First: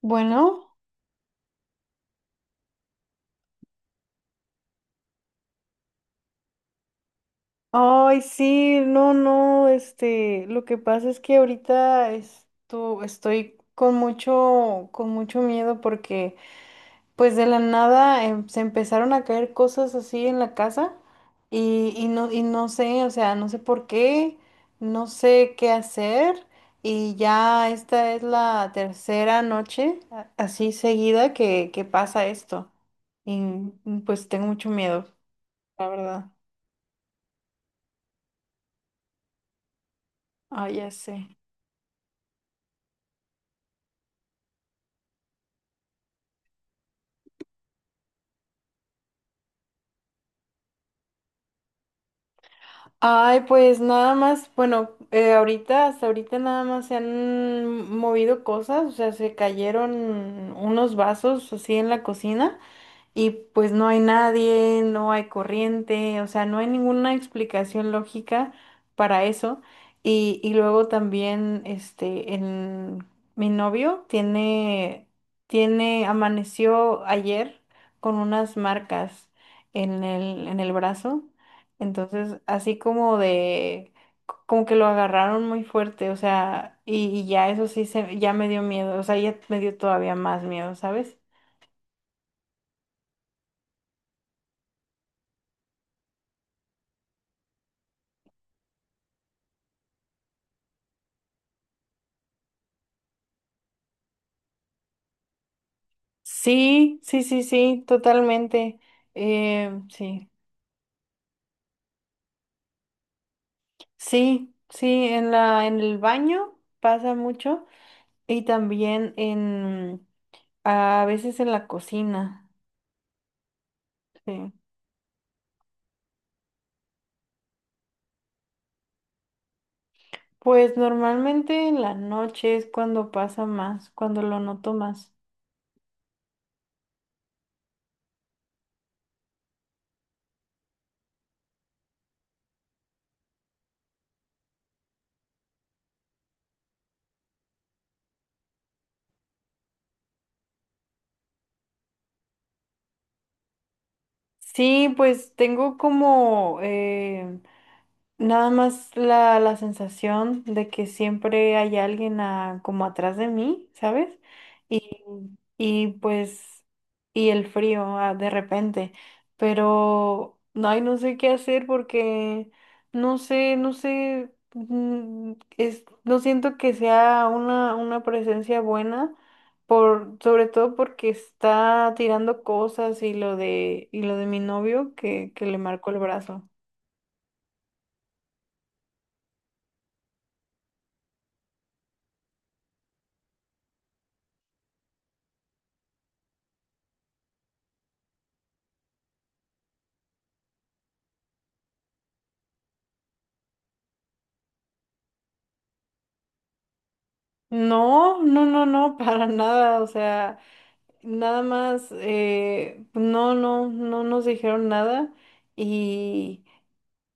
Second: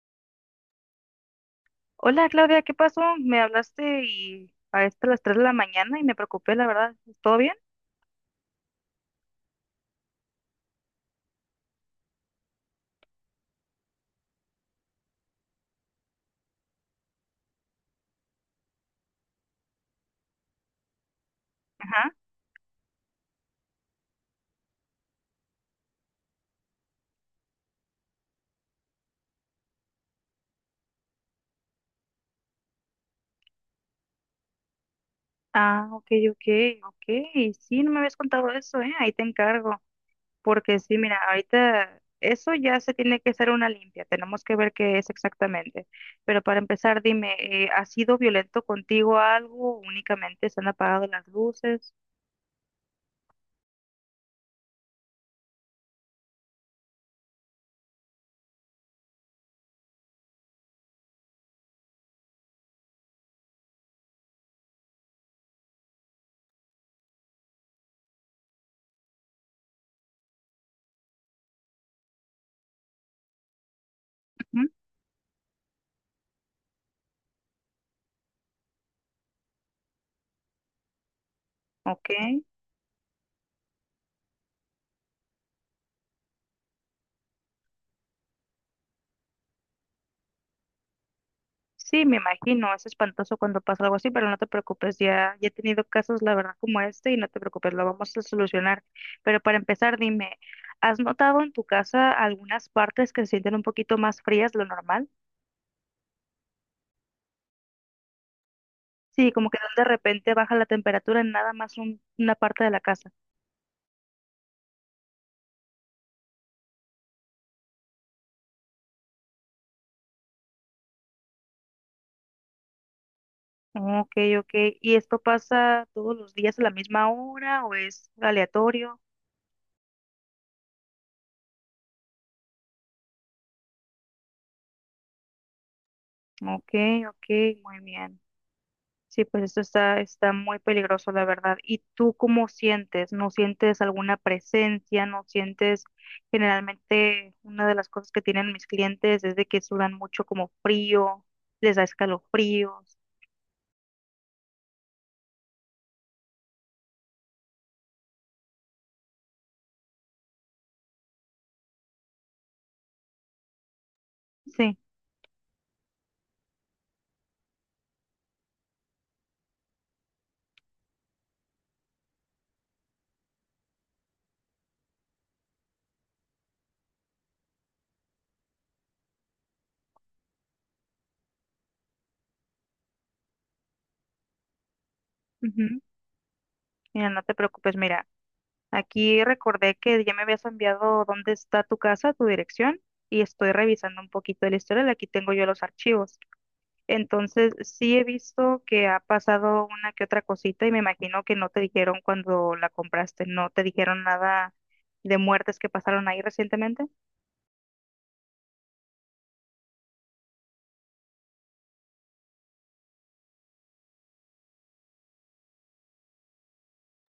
Bueno, Hola Claudia, ¿qué pasó? Me hablaste y a esto a las 3 de la mañana y me preocupé, la verdad. ¿Todo bien? ay, sí, no, no, lo que pasa es que ahorita estoy con mucho miedo, porque pues de la nada, se empezaron a caer cosas así en la casa. y, y Ajá. no, y no sé, o sea, no sé por qué, no sé qué hacer. Y ya esta es la tercera noche así seguida, que pasa esto. Y pues tengo mucho miedo, la Ah, ok, verdad. ok, ok. Sí, no me habías contado eso, ¿eh? Ahí te encargo. Ay, Porque ya sí, mira, sé. ahorita eso ya se tiene que hacer una limpia. Tenemos que ver qué es exactamente. Pero para empezar, dime, ¿ha sido violento contigo algo? ¿Únicamente se han apagado las luces? Ay, pues nada más, bueno, hasta ahorita nada más se han movido cosas, o sea, se cayeron unos vasos así en la cocina. Y pues no hay nadie, no hay corriente, o sea, no hay ninguna explicación lógica para eso. Y luego también, mi novio Ujú, amaneció ayer con unas marcas en el brazo, ok. entonces así como que lo agarraron muy fuerte, o sea. Y ya me dio miedo, o sea, ya me dio todavía más miedo, ¿sabes? Sí, me imagino, es espantoso cuando pasa algo así, pero no te preocupes, ya, ya he tenido casos, la verdad, como este y no te preocupes, lo vamos a solucionar. Pero para empezar, dime, ¿has notado en tu casa algunas partes que se sienten un poquito más frías de lo normal? Sí, sí, sí, sí, totalmente. Sí, como que de Sí, repente baja la temperatura en nada más una parte de la casa. sí, sí, en el baño pasa mucho, y también a veces en la cocina. Ok, ok. Sí. ¿Y esto pasa todos los días a la misma hora o es aleatorio? Pues normalmente en la noche es cuando pasa más, cuando lo noto más. Ok, ok, muy bien. Sí, pues esto está, está muy peligroso, la verdad. ¿Y tú cómo sientes? ¿No sientes alguna presencia? ¿No sientes generalmente una de las cosas que tienen mis clientes es de que sudan mucho como frío, les da escalofríos? Sí, pues tengo como, nada más la sensación de que siempre hay alguien, como atrás de mí, ¿sabes? Sí. Y, y pues, y el frío, de repente. Pero, no, ay, no sé qué hacer, porque no sé, no siento que sea una presencia buena, sobre todo porque está tirando cosas, y lo de mi novio que le Ujú. marcó el brazo. Mira, no te preocupes, mira, aquí recordé que ya me habías enviado dónde está tu casa, tu dirección, y estoy revisando un poquito el historial. Aquí tengo yo los archivos. Entonces, sí he visto que ha pasado una que otra cosita y me imagino que no te dijeron cuando la compraste, no te dijeron nada de muertes que pasaron ahí recientemente. No, no, no, no, para nada, o sea, nada más, pues no nos dijeron nada, y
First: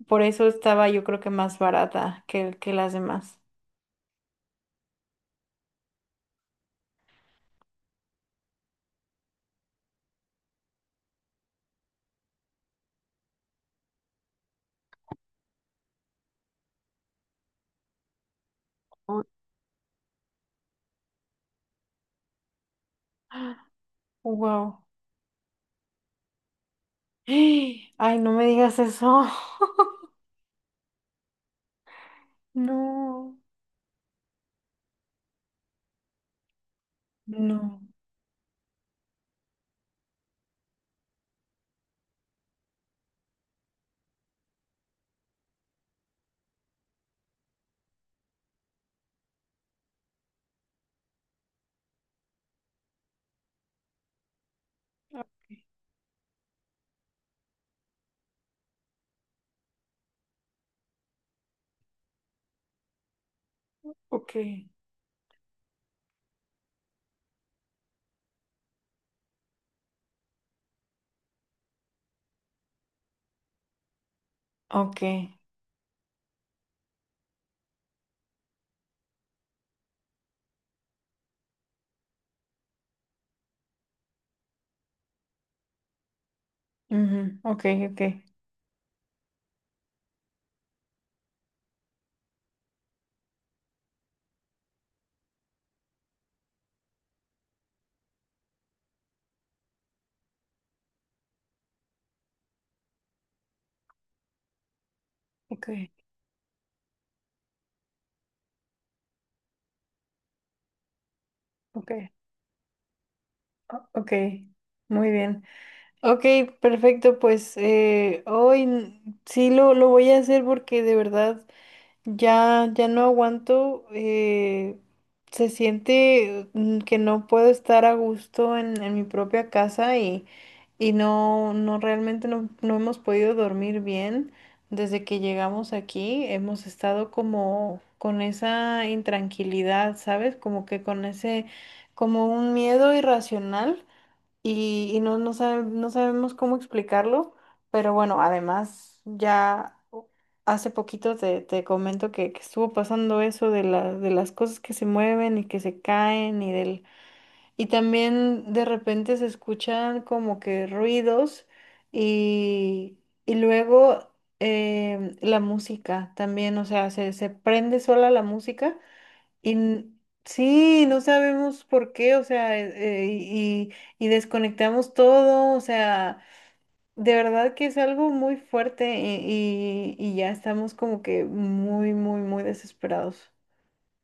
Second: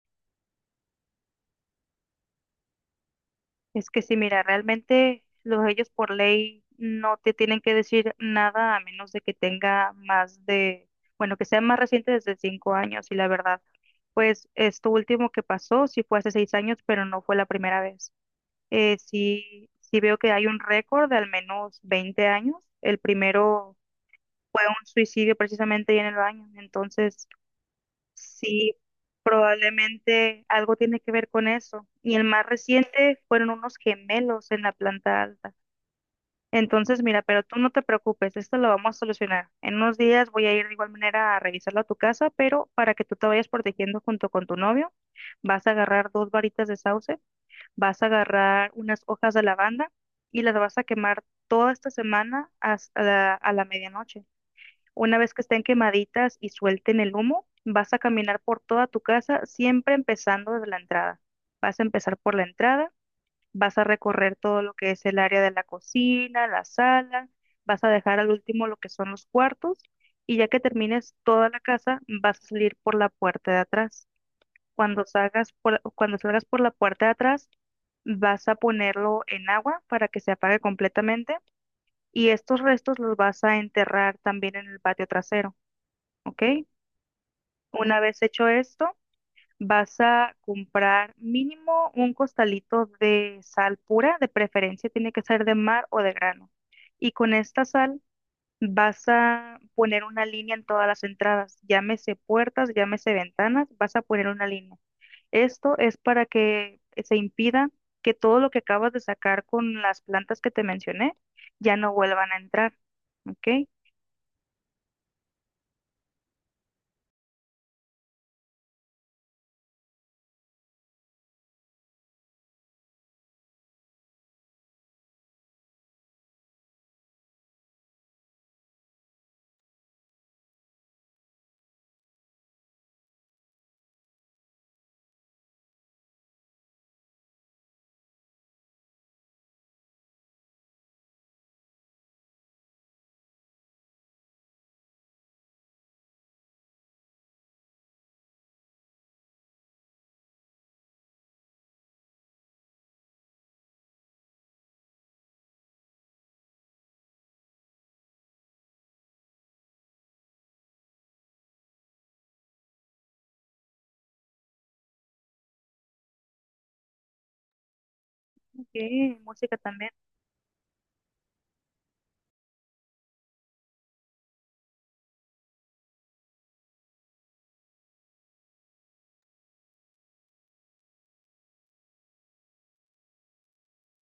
por eso estaba, yo creo, que más barata que las demás. Es que sí, mira, realmente los ellos por ley no te tienen que decir nada a menos de que tenga más de, bueno, que sea más reciente desde 5 años y la verdad, pues esto último que pasó sí fue hace 6 años, pero no fue la primera vez. Oh, Sí, sí veo que hay un récord de al menos 20 años. El primero fue wow. un suicidio precisamente ahí en el baño. Entonces, Ay, no me sí, digas eso. probablemente algo tiene que ver con eso. Y el más reciente No, fueron unos gemelos en la planta alta. Entonces, mira, pero tú no no. te preocupes, esto lo vamos a solucionar. En unos días voy a ir de igual manera a revisarlo a tu casa, pero para que tú te vayas protegiendo junto con tu novio, vas a agarrar 2 varitas de sauce. Vas a agarrar unas hojas de lavanda y las vas a quemar toda esta semana hasta a la medianoche. Una vez que estén Ok. quemaditas y suelten el humo, vas a caminar por toda tu casa, siempre empezando desde la entrada. Vas a empezar por la entrada, vas a recorrer Ok. todo lo que es el área de la cocina, la sala, vas a dejar al último lo que son los cuartos y ya que termines toda la casa, vas a salir por la puerta de atrás. Ok. Cuando salgas por la puerta de atrás, vas a ponerlo en agua para que se apague completamente y estos restos los vas a enterrar también en el patio trasero, ¿ok? Ujú, ok, Una ok. vez hecho esto, vas a comprar mínimo un costalito de sal pura, de preferencia tiene que ser de mar o de grano. Y con esta sal vas a poner una línea en todas las entradas, llámese puertas, llámese ventanas, vas a poner una línea. Ok, Esto es para que se impida que todo lo que acabas de sacar con las plantas que te mencioné ya ok, no vuelvan a entrar, ¿ok? ok. Muy bien. Ok, perfecto. Pues, hoy, sí lo voy a hacer, porque de verdad ya no aguanto. Se siente, que no puedo estar a gusto en mi propia casa. Y no realmente, no hemos podido dormir bien desde que llegamos aquí. Hemos estado como con esa intranquilidad, ¿sabes? Como que con como un miedo irracional. Y no sabemos cómo explicarlo. Pero bueno, además, ya hace poquito te comento que estuvo pasando eso de de las cosas que se mueven y que se caen. Y también de repente se escuchan como que ruidos, y, y luego, la música también. O sea, se prende sola la Ok, música. y música también. n- sí, no sabemos por qué, o sea. Y desconectamos todo, o sea, de verdad que es algo muy fuerte. Y ya estamos como que muy, muy, muy desesperados.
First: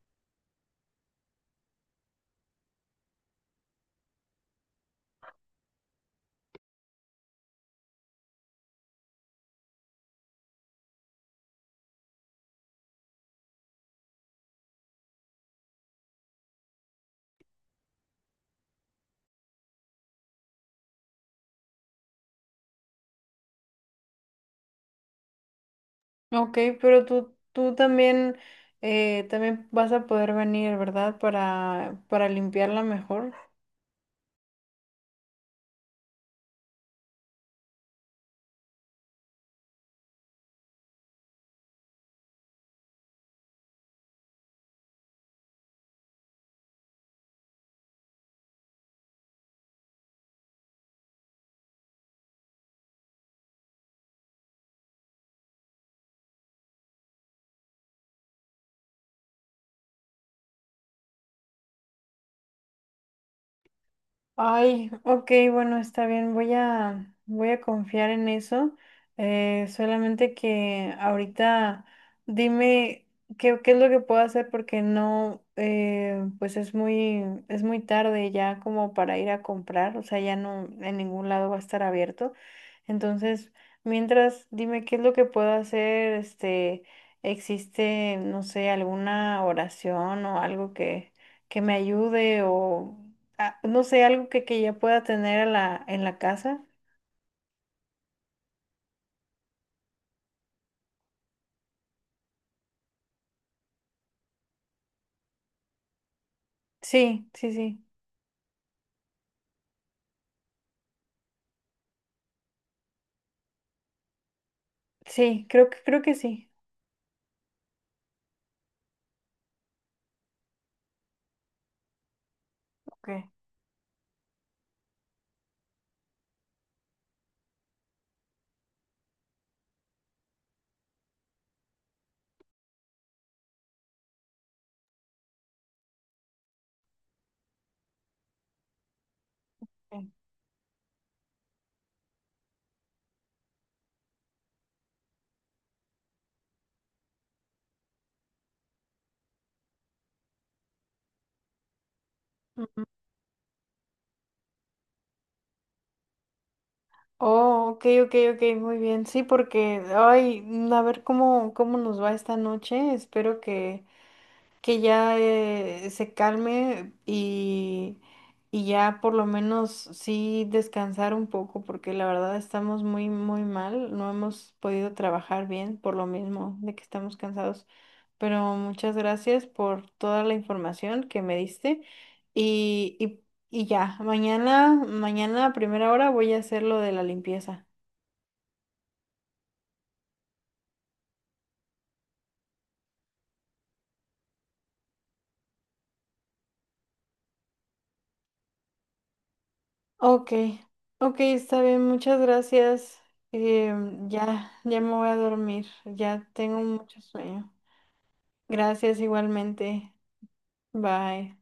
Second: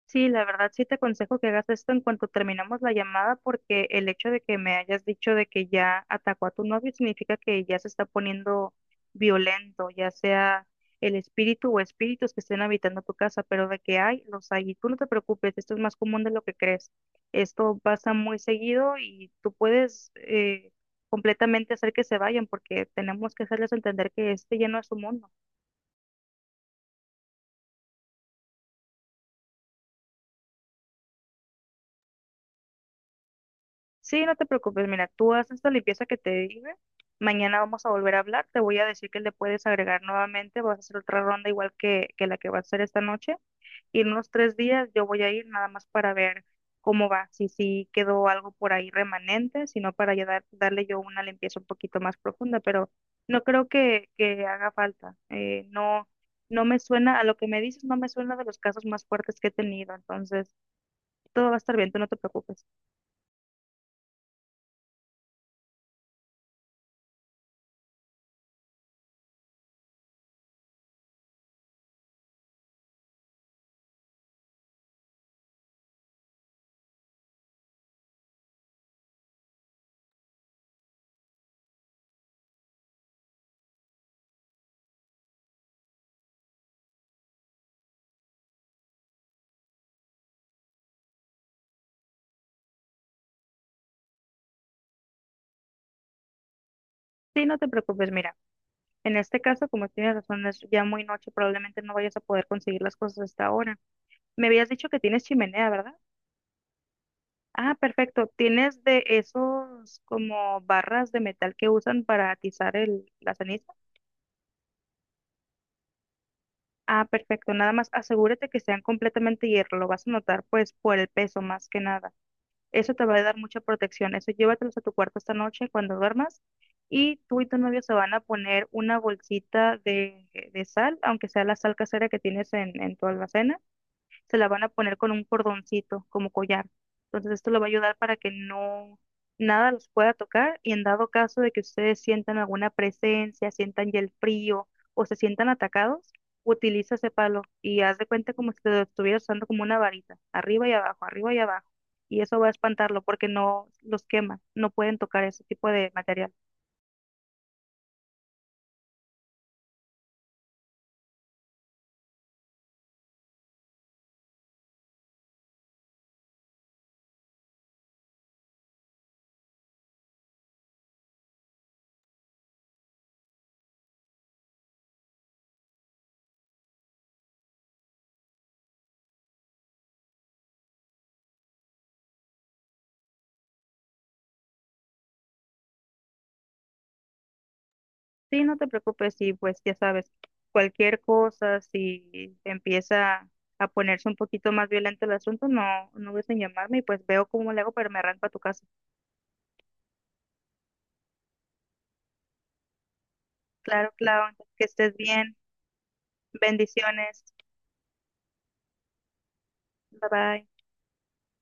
Sí, la verdad sí te aconsejo que hagas esto en cuanto terminamos la llamada porque el hecho de que me hayas dicho de que ya atacó a tu novio significa que ya se está poniendo violento, ya sea el espíritu o espíritus que estén habitando tu casa, pero de que hay, los hay. Y tú no te preocupes, esto es más común de lo que crees. Esto pasa muy seguido y tú puedes completamente hacer que se vayan porque tenemos que hacerles entender que este ya no es su mundo. Ok, pero tú también, vas a poder venir, ¿verdad? Para limpiarla mejor. Sí, no te preocupes, mira, tú haces la limpieza que te dije. Mañana vamos a volver a hablar. Te voy a decir que le puedes agregar nuevamente. Vas a hacer otra ronda igual que la que vas a hacer esta noche. Y en unos 3 días yo voy a ir nada más para ver cómo va, si sí quedó algo por ahí remanente, sino para ya darle yo una limpieza un poquito más profunda. Pero no creo que haga falta. No, no me suena, a lo que me dices, no me suena de los casos más fuertes que he tenido. Entonces, todo va a estar bien, tú no te preocupes. Ay, ok, bueno, está bien, voy a confiar en eso. Solamente que ahorita, dime qué es lo que puedo hacer, porque no, pues es muy tarde ya como para ir a comprar, o sea, ya no en ningún lado va a estar abierto. Entonces, mientras, dime qué es lo que puedo hacer. Existe, no sé, alguna oración o algo que me ayude, o, no sé, algo que ya pueda tener en la casa. Sí, no te preocupes, mira. En este caso, como tienes razón, es ya muy noche, probablemente no vayas a poder conseguir las cosas hasta ahora. Me habías dicho que tienes chimenea, ¿verdad? Sí, sí, Ah, sí. perfecto. ¿Tienes de esos como barras de metal que usan para atizar el, la ceniza? Sí, creo que sí. Ah, perfecto. Nada más asegúrate que sean completamente hierro. Lo vas a notar pues por el peso más que nada. Eso te Ok. va a dar mucha protección. Eso llévatelos a tu cuarto esta noche cuando duermas. Y tú y tu novio se van a poner una bolsita de sal, aunque sea la sal casera que tienes en tu alacena se la van a poner con un cordoncito como collar. Entonces esto le va a ayudar para que no nada los Ok. pueda tocar y en dado caso de que ustedes sientan alguna presencia, sientan ya el frío o se sientan atacados, utiliza ese palo y haz de cuenta como si lo estuvieras usando como una varita, arriba y abajo, arriba y abajo. Y eso va a Ujú. espantarlo porque no los quema, no pueden tocar ese tipo de material. Oh, ok, ok, ok, muy bien. Sí, porque, ay, a ver cómo nos va esta noche. Espero que ya, se calme, y ya por lo menos sí descansar un poco, porque la verdad estamos muy, muy mal, no hemos podido trabajar bien por lo mismo de que estamos cansados. Pero muchas gracias por toda la información que me diste. Y, y, y ya, mañana a primera hora voy a hacer lo de la limpieza. Sí, no te preocupes, y pues ya sabes, cualquier cosa, si empieza a ponerse un poquito más violento el asunto, no, no dudes en llamarme y pues veo cómo le hago, pero me arranco a tu casa. Ok, ok, está bien, muchas gracias. Claro, Em, claro, entonces ya, que ya me estés voy a bien, dormir, ya tengo mucho bendiciones, sueño. Gracias igualmente. bye bye. Bye.